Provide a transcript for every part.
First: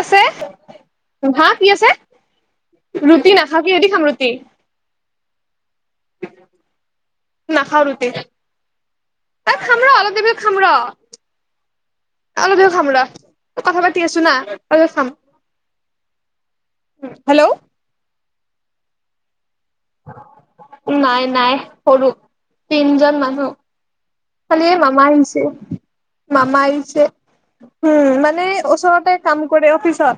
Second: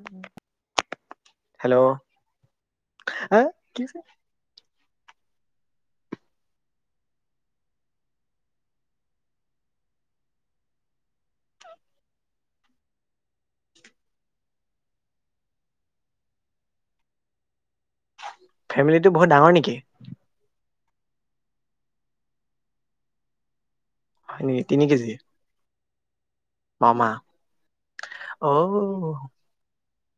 আছে হা কি আছে? হেল্ল' ৰুটি না খাওঁ কি দি খাম ৰুটি। [unintelligible] নাখাও ৰুটি। তাই খাম ৰ অলপ দেৰি পাছত খাম ৰ। অলপ দে খাম ৰ, কথা পাতি আছো না, অলপ খাম। হেল্ল'। ফেমিলিটো বহুত ডাঙৰ নেকি? নাই নাই সৰু তিনজন মানুহ। হয় নেকি কালি তিনি মামা কেজি আহিছে। মামা আহিছে উম মানে অ ওচৰতে কাম কৰে অফিচত।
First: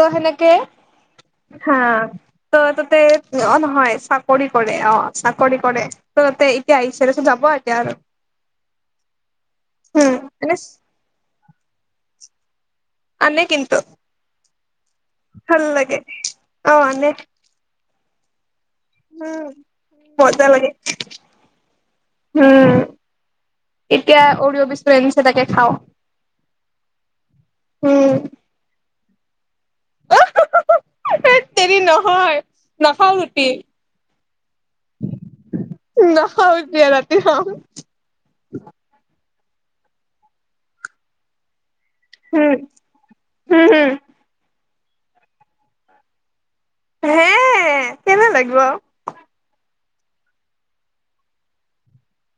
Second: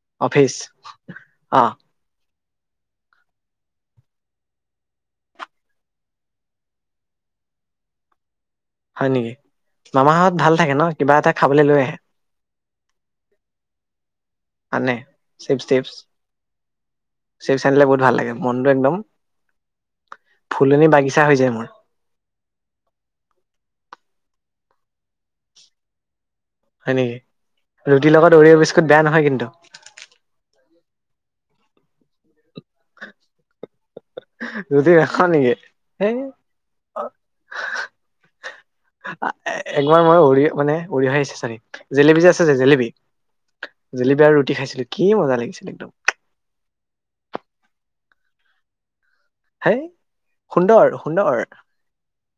ত সেনেকে অফিচ অ হা ত তাতে অ নহয় চাকৰি কৰে অ চাকৰি কৰে ত তাতে এতিয়া আহিছে যাব- ব এতিয়া আৰু। হয় নেকি উম মামাহঁত ভাল এনে থাকে ন কিবা এটা খাবলৈ লৈ আহে। আনে কিন্তু আনে চিপছ ভাল টিপছ লাগে অ আনে। চিপছ আনিলে বহুত ভাল লাগে মনটো একদম মজা লাগে ফুলনি বাগিচা হৈ যায় মোৰ [inaudible] উম এতিয়া অৰিয় অ বিস্কুট আনিছে তাকে খাওঁ। হয় নেকি ৰুটিৰ উম লগত অৰিয় বিস্কুট বেয়া নহয় কিন্তু। তেৰি নহয় নাখাও ৰুটি। ৰুটি নাখাও নেকি সেই নাখাওঁ এতিয়া ৰাতি খাম। একবাৰ মই অৰিয় অ মানে অৰিয় আহিছে চাগে। জেলেপী যে আছে যে উম জেলেপী। উম হম জেলেপী আৰু ৰুটি খাইছিলো কি মজা লাগিছিল একদম। হে কেনে লাগিব। হেই সুন্দৰ সুন্দৰ।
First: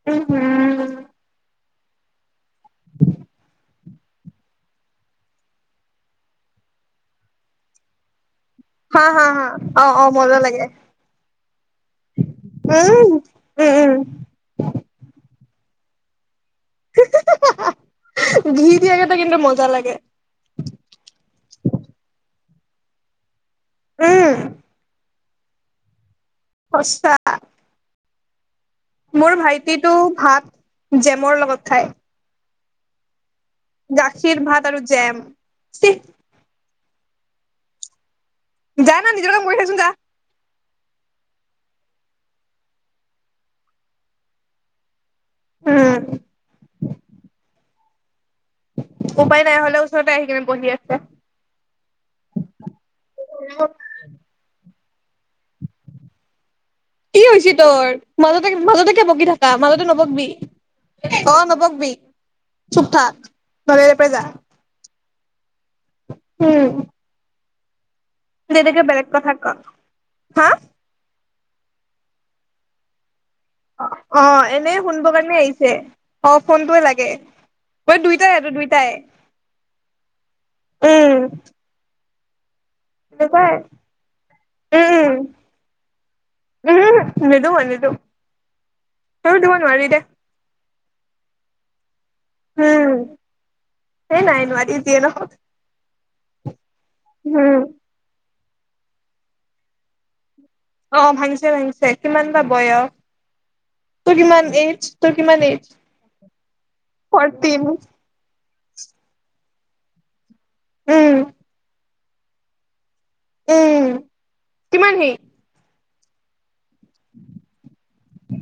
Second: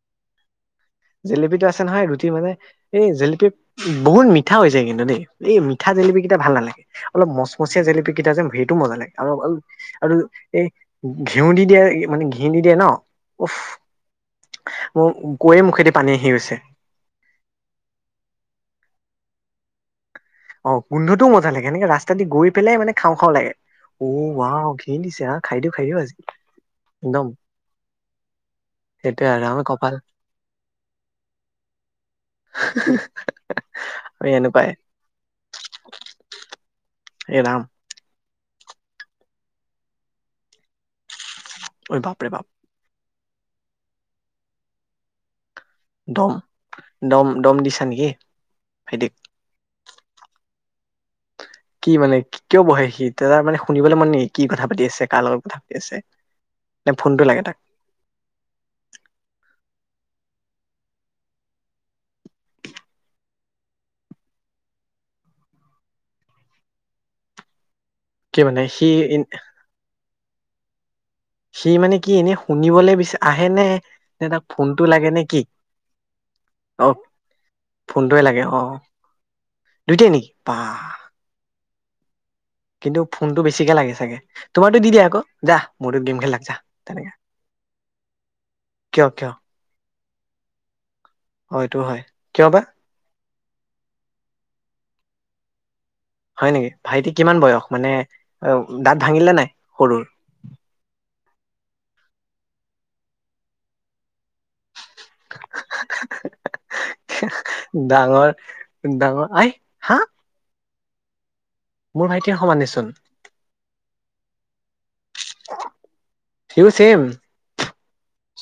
উম হম জেলেপীটো আছ- নহয় ৰুটি মানে এই জেলেপি বহুত মিঠা হৈ যায় কিন্তু দেই, এই মিঠা জলেপি কেইটা ভাল নালাগে অলপ মচমচীয়া জলেপি কেইটা যে সেইটো মজা হা লাগে হা আৰু হা অ অ আৰু মজা এ লাগে ঘিউ দি দিয়ে। মানে ঘিউ দি দিয়ে ন উম উফ উম উম মোক গৈয়ে মুখেদি পানী আহি গৈছে। ঘি দিয়াকেটা কিন্তু মজা লাগে। অ গোধটোও মজা লাগে সেকে ৰাস্তা দি গৈ পেলাই মে খাওঁ খাওঁ লাগে। অ উম ৱাও ঘি দিছে আহ খাই দিও খাই দিও আজ- সঁচা সেইটোৱে মোৰ আৰু আমাৰ ভাইটিতো কপাল ভাত জেমৰ লগত খায়। [unintelligible] এই গাখীৰ এনেকুৱাই ভাত আৰু জেম ছি এৰাম যা না নিজৰ কাম কৰি থাকচোন যা। ঐ বাপৰে বাপ। উম দম দম দম দিছা নেকি? ভাইটি উপায় নাই হ'লে ওচৰতে আহি কিনে বহি আছে। কি মানে কিয় বহে সি তাৰ মানে শুনিবলৈ মন নেকি কি কথা পাতি আছে। কাৰ লগত কথা পাতি আছে। নে কি ফোনটো লাগে হৈছে তাক তোৰ মাজতে মাজতেকে বকি থাকা মাজতে নবকি- অঁ, নবকবি চুপ থাক নহ'লে এয়া পা যা। উম। কি দে মানে দে সি বেলেগ কথা ক হা। সি মানে কি এনে শুনিবলে বিছা। অঁ, অঁ, এনে শুনব কাৰণে কি আহিছে অ ফোনটোৱে অ লাগে। ফোনটোৱে লাগে দুইটাই অ দুইটাই। দুইটাই নেকি বাহ? উম কিন্তু ফোনটো দুইটাই বেছিকে লাগে চাগে তোমাতো দি দিয়া আকৌ উম যা বহুতো গেম খেলাক যা তেনেকে। কিয় ত দিব নোৱাৰি দে। অঁ, এইটো হয় কিয় বা? এই নাই এইনোৱাৰি নিদিয়ে নহয়। হয় নেকি ভাইটি কিমান বয়স মানে দাঁত ভাঙিলে নাই সৰুৰ। অঁ, ভাঙিছে ভাঙিছে কিমান বা বয়স তোৰ কিমান এইজ। তোৰ কিমান এইজ পৰটিন। ডাঙ আই হা। উম। মোৰ ভাইটিয়ে সমানেচোন। উম কিমান সেই। হিও ছেম।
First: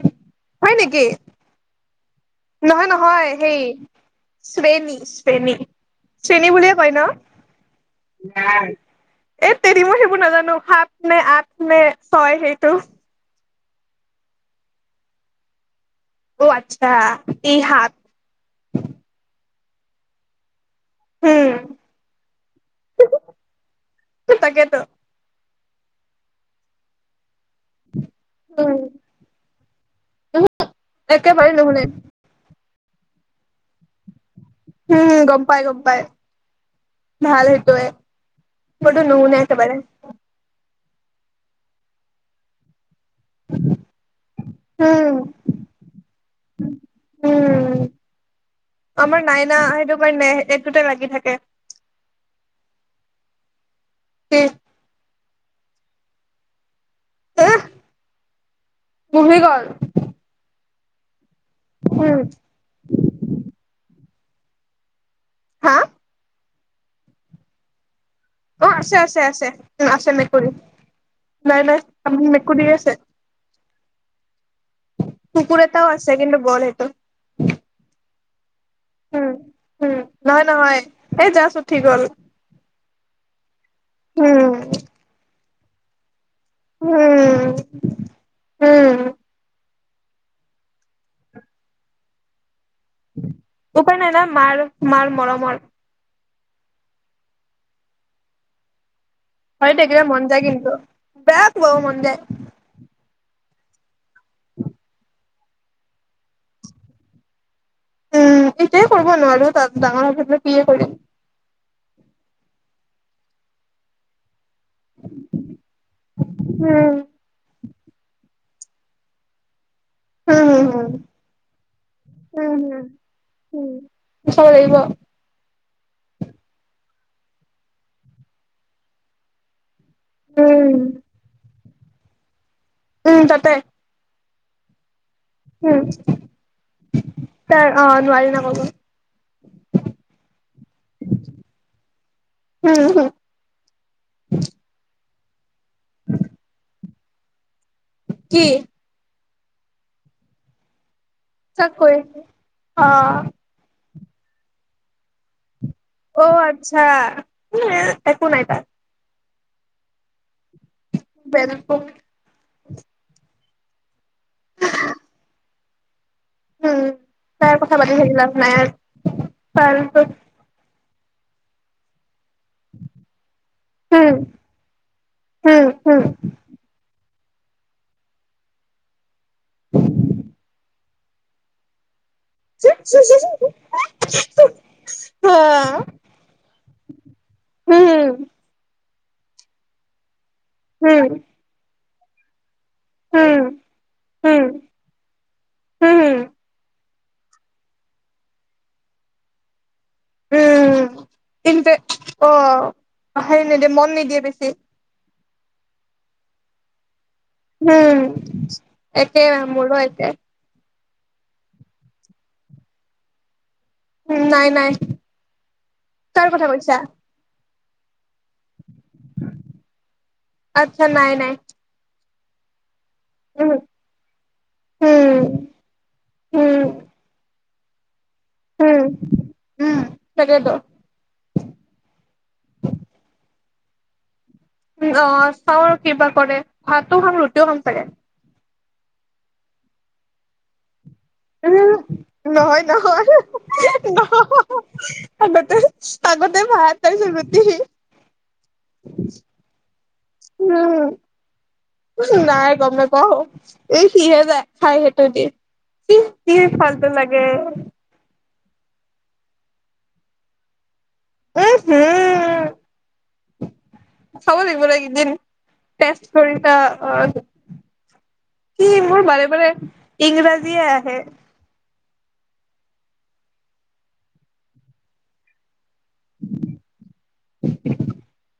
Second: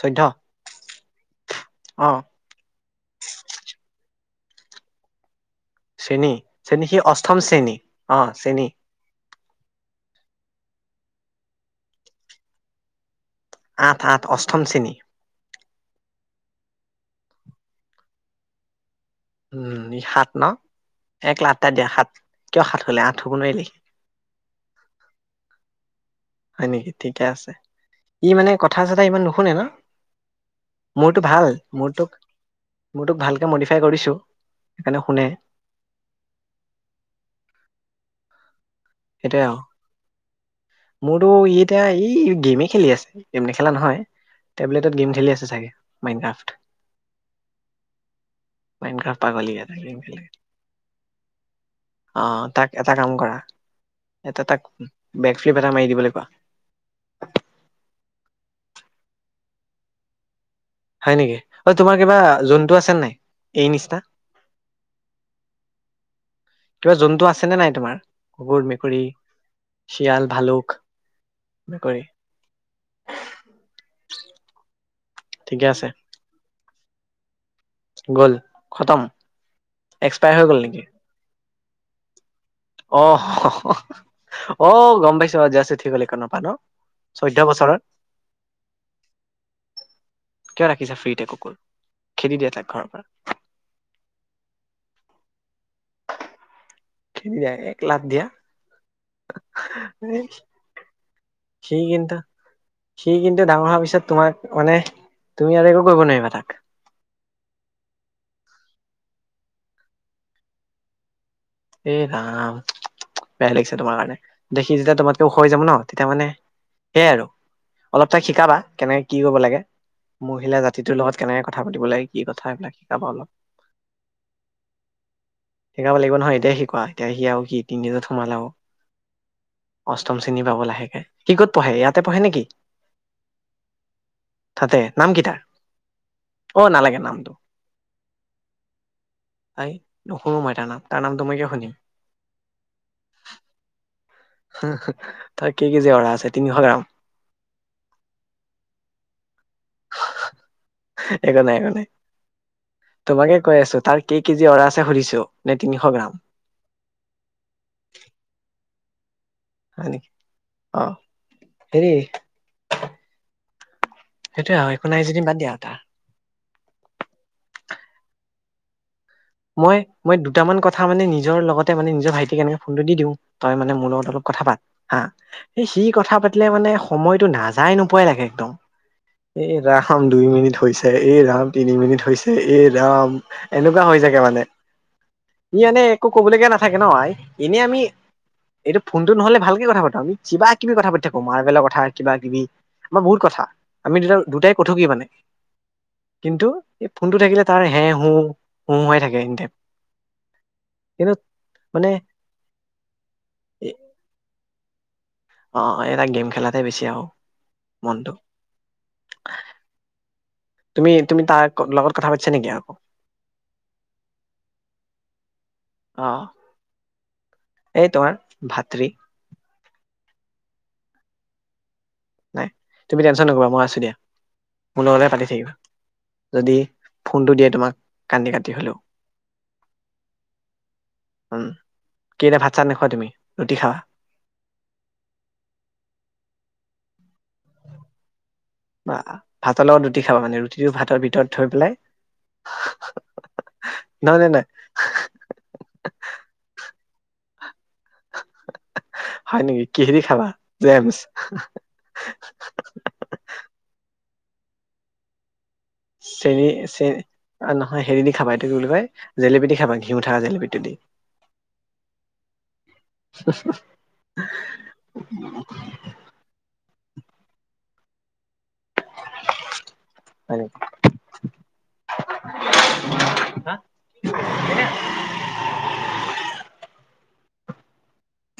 চৈধ্য হয় নেকি অ নহয়- নহয় সেই। শ্ৰেণী - শ্ৰেণী। চেনী শেণী বুলিয়ে চেনী কৈ সি ন অষ্টম শ্ৰেণী অ চেনী এ তেৰি ম। সবোৰ নাজানো সাত নে আপ নে ছয় সেইটো। আঠ আঠ অষ্টম শেণী। অ আচ্ছা এই হাত। উম সাত ন। এক উম লাাতটা দিয়া সাত কিয় সাত হলে আঠ হব নোৱাৰিলি। তাকেতো হয় নেকি ঠিকে আছে। ই মানে উম কথা চথা ইমান নুশুনে ন। মোৰতো ভাল একেবাৰে নুশুনে মোৰ তোক মোৰ তোক ভালকে মডিফাই কৰিছো। সেইকাৰণে হম শুনে গম পাই গম পাই ভাল সেইটয়ে। মূৰটো নুশুনে সেইটোৱে আৰু একেবাৰে। মোৰতো ই এতিয়া এই গেমে খেলি আছে। গেম নেখেলা নহয় টেবলেটত উম গেম খেলি আছে চাগে মাইড ক্ৰফ। উম আমাৰ নাইনা সেইটো ম নে এক দুট লাগি থাকে। অঁ, তাক এটা কাম কৰা। কি এটা তাক বেক ফ্লিপ এটা মাৰি দিবলৈ কোৱা। হ তহি গল। হয় নেকি অঁ, তোমাৰ কিবা উম জন্তু আছে নাই এই নিচিনা। হা। কিবা জন্তু আছে নে নাই তোমাৰ। কুকুৰ অঁ, মেকুৰী আছে- আছে- আছে- আছে শিয়াল মেকুৰী। ভালুক নাই নাই মেকুৰী আপনি মেকুৰী আছে। কুকুৰ এটাও আছে কিন্তু গল হেইটো। গ'ল। খতম উম হম এক্সপায়াৰ নহয় হৈ গ'ল নহয় নেকি এই জাচ উঠি গ'ল। অ হঃ হঃ হঃ উম অ গম পাইছো আজি আছো ঠিক হলেন। প ন চৈধ্যয় উম বছৰত। উম কিয় ৰাখিছা ফ্ৰী টে ক অক খেদি দিয়া তাক। ঘৰৰ পৰা উপায় নাই না মাৰ মাৰ মৰমৰ। খেদি দিয়া এক লাট দিয়া। হৈ থাকিলে মন যায় কিন্তু বেয়া সি খুৱাব মন কিন্তু যায় সি কিন্তু। ডাঙৰ হোৱাৰ পিছত তোমাক মানে তুমি আৰু একো কৰিব নোৱাৰিবা তাক। তেতিয়াই কৰিব নোৱাৰো তাত ডাঙৰ হো কিয়ে কৰিম। এই ৰাম বেয়া লাগিছে তোমাৰ কাৰণে। দেখি যেতিয়া তোমাতকে ওখ হয় যাব ন তেতিয়া মানে উম সেইয়াই আৰু। অলপ তাইক শিকাবা কেনেকে কি কৰিব লাগে। উম মহিলা হম জাতিটোৰ হম লগত কেনেকে কথা পাতিব লাগে কি কথা এইবিলাক শিকাব অলপ। শিকাব লাগিব। শিকাব লাগিব নহয় এতিয়াই শিকোৱা এতিয়াই সি আৰু স তিনিদজনত সোমালা আৰু। অষ্টম শ্ৰেণী পাব উম লাহেকে সি ক'ত পঢ়ে ইয়াতে পঢ়ে নেকি। উম তাতে। থাতে। উম ত নামটো অ নোৱাৰি নামাবো। তাই নোশুনো মই তাৰ নাম তাৰ নামটো মই কিয় শুনিম। উম হম, হু কি কি কেজি অৰা [unintelligible] আছে তিনিশ গ্ৰাম কি একো নাই একো তাক নাই কৈ অ তোমাকে কৈ আছো তাৰ কেই কেজি অ ৰা আছে সুধিছো। নে তিনিশ গ্ৰাম অ আচ্ছা একো নাই তাত। হয় নেকি? অ বেলেক হেৰি সেইটোয়ে একো নাই যদি বাদ দিয়া তাৰ। উম তাৰ কথা পাতি থাকি লাভ নাই আৰ। মই মই দুটামান কথা মানে নিজৰ লগতে মানে নিজৰ ভাইটি সি কেনেকে ফোনটো দি দিওঁ তই মানে মোৰ লগত অলপ কথা পাত হা উম সি উম কথা পাতিলে মানে সময় টো নাযায় নোপোৱাই লাগে একদম এ ৰাখাম দুই মিনিট হৈছে। এ ৰাম তিনি মিনিট হৈছে এ ৰাম এনেকুৱা হৈ যে মানে ই এনে একো কবলগীয়া নাথাকে ন আই এনেই উম আমি উম যেতিয়া ফোনটো নহ'লে ভালকে কথা পটো কিবা কিবি কথা পাতি থাকো মাৰ্বেলৰ কথা কিবা কিবি আমাৰ বহুত উম কথা উম আমি দুটা দুটাই কথকি কি মানে উম কিন্তু। এই ফোনটো থাকিলে তাৰ হে হো হো হো হৈ থাকে উম কিন্তু কিন্তু মানে অ হেৰি নিদিয়ে মন নিদিয়ে বেছি অহ এটা গেম খেলাতে বেছি আৰু উম মনটো একেই মোৰো একেই। তুমি তুমি তাৰ লগত কথা পাতিছা নেকি আকৌ। নাই নাই অ কাৰ কথা কৈছা। এই তোমাৰ ভাতৃ। আচ্ছা নাই নাই। নাই। তুমি টেনশন নকৰিবা উম মই আছোঁ দিয়া মোৰ লগত উম পাতি থাকিবা যদি উম ফোনটো দিয়ে তোমাক কান্দি কাটি হ'লেওঁ। উম উম তাকেতো উম কি এতিয়া ভাত চাত নেখোৱা তুমি ৰুটি খাবা। অ চাওঁ আৰু কিবা কৰে ভাতো খাম ৰুটিও খাম চাগে। বা ভাতৰ লগত ৰুটি খাব মানে ৰুটিটো ভাতৰ ভিতৰত থৈ পেলাই উম নহয় নহয় নহ নহয় নহয় নহয় আগতে আগতে ভাত তাৰ পিছত ৰুটি হয় নেকি? কিহেদি খাবা জেমছ উম নাই গম নেপাওঁ এই সি হে যায় খাই সেইটো দি। কি কি চেনি চে ফাল্টু লাগে নহয় হেৰি দি খাব এ কি বুলি কয় জেলেপী দি খাবা ঘিউ উথা জেলেপিটো দি। উম হু। চাব লাগিব একদিন ষ্টেচ কৰি [unintelligible] সি মোৰ বাৰে বাৰে ইংৰাজীয়ে আহে। হ [unintelligible] [inaudible]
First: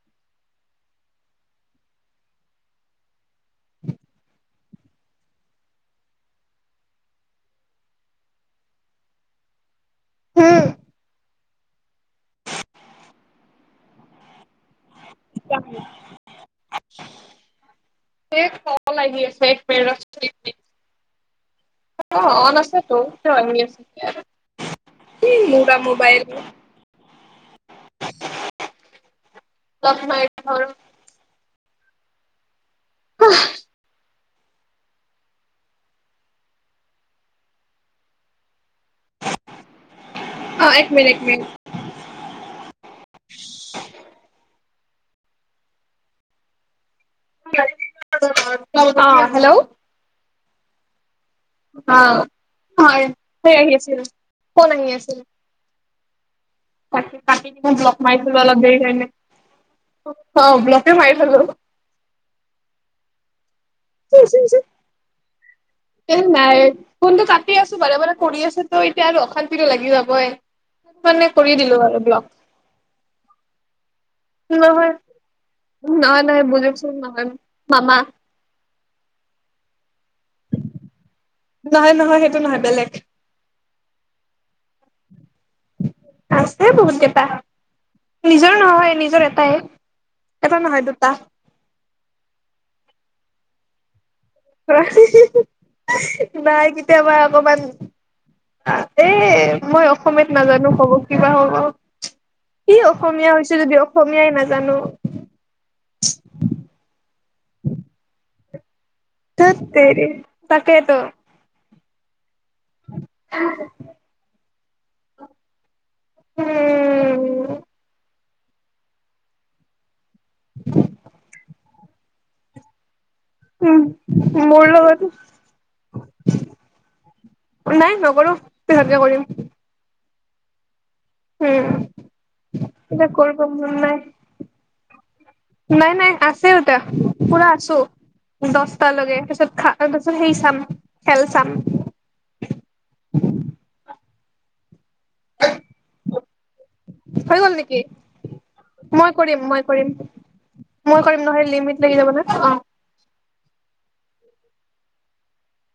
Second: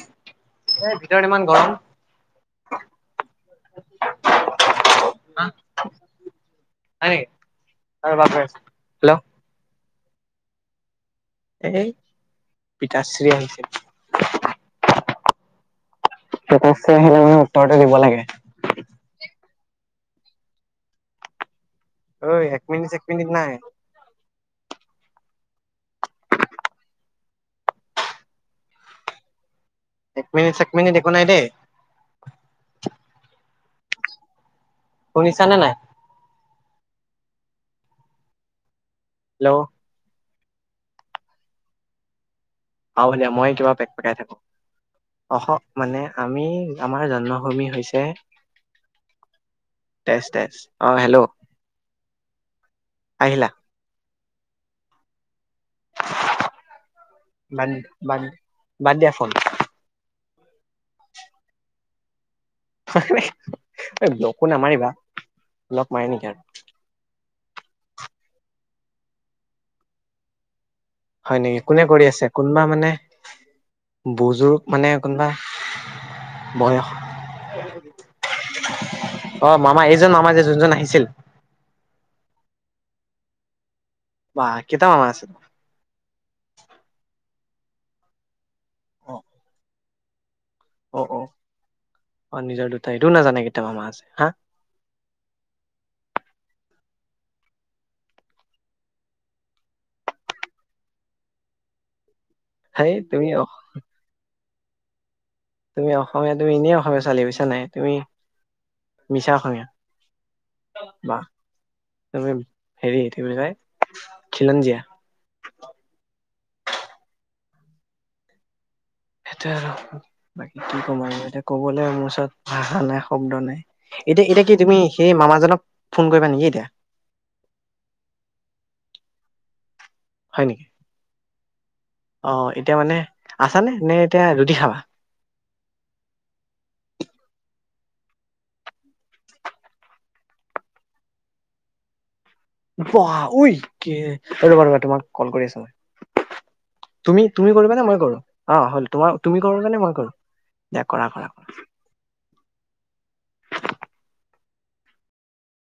ভিতৰত ইমান গৰম [unintelligible] হয় নেকি? হেল্ল' হুম। এই পিতাশ্ৰী আহিছে। চ [inaudible] পিতাশ্ৰী আহিলে মানে উত্তৰটো দিব লাগে। ব [unintelligible] অ ঐ অ আন এক আছে মিনিট তো এক মিনিট নাই [unintelligible] ই মুগা মোবাইল। কম নাই এক ন মিনিট চেক [unintelligible] মিনিট একো নাই দেই হ [inaudible] শুনিছানে নাই? হেল্ল'। অ এক মিনিট এক মিনিট আহ ভা মই কিবা পেক পকাই থাকো অ মানে আমি আমাৰ জন্মভূমি হৈছে অ', হেল্ল' তেজ তেজ অ হেল্ল'। অ হয় আহিলা আহ আছিল ফোন আহি আছিল। তাক কাতি বাদ দিলোঁ বলক মাৰি বাদ দিলো অলপ দেৰি বাদ কাৰনে। দিয়া ফোন অ ব্লক মাৰি থলো। [unintelligible] ব্লকও নামাৰিবা। ব্লক মাৰে এই নেকি আৰু নাই ফনটো কাটি আছো বাৰে বাৰে কৰি আছেতো এতিয়া আৰু অশান্তিটো লাগি যাবই। মানে হয় নেকি কৰি কোনে দিলো আৰু আছে ব্লক। কোনোবা মানে বুজুৰ্গ মানে নহয় কোনোবা নহ নহয় বয়স বুজকচোন নহয় মামা। অ মামা এইজন মামা যে যোনজন আহিছিল নহয় নহয় সেইটো নহয় বেলেগ। বাহ কেইটা মামা আছে? আছে বহুত কেইটা নিজৰ নহয় অ নিজৰ এটাই। এটা নহয় অ দুটা অ অ নিজৰ দুটাইটো নাজানে কেতিয়াবা মামা আছে হা? [unintelligible] নাই কেতিয়াবা অকমান। এ মই অসমীয়ত নাজানো কব কিবা হ'ব। স হেই তুমি অসমীয়া অ হৈছে যদি অসমীয়াই নাজানো। তুমি অসমীয়া তুমি এনেই অসমীয়া ছোৱালী বুইছা নে নাই তুমি মিছা থ অসমীয়া তেৰি তাকেইটো। ত হেৰি কি বুলি কয় খিলঞ্জীয়া। উম। সেইটোয়ে আৰু বাকি কি কম আৰু এতিয়া কবলৈ মোৰ ওচৰত ভাষা নাই। শব্দ নাই উম এতিয়া এতিয়া কি মোৰ তুমি লগত সেই মামাজনক ফোন কৰিবা নেকি এতিয়া? নাই নকৰো পিছতকে কৰিম। উম হয় নেকি? অ' এতিয়া মানে কৰিব আছা নে মন নে নাই এতিয়া ৰুটি খাবা। নাই নাই আছে দেতা পুৰা আছো। দহটালৈকে তাপিছত খা তাৰপছত সেই চাম খেল চাম। বহ ঐ কি ৰবা ৰবা তোমাক কল কৰি আছো মই। তুমি হৈ গ'ল তুমি নেকি কৰিবানে? মই কৰো অ' হল মই তোমাৰ কৰিম তুমি কৰানে কৰিম মই কৰো দিয়া মই কৰা কৰিম কৰা নহয় লিমিট লাগি যাব ন অ' [inaudible]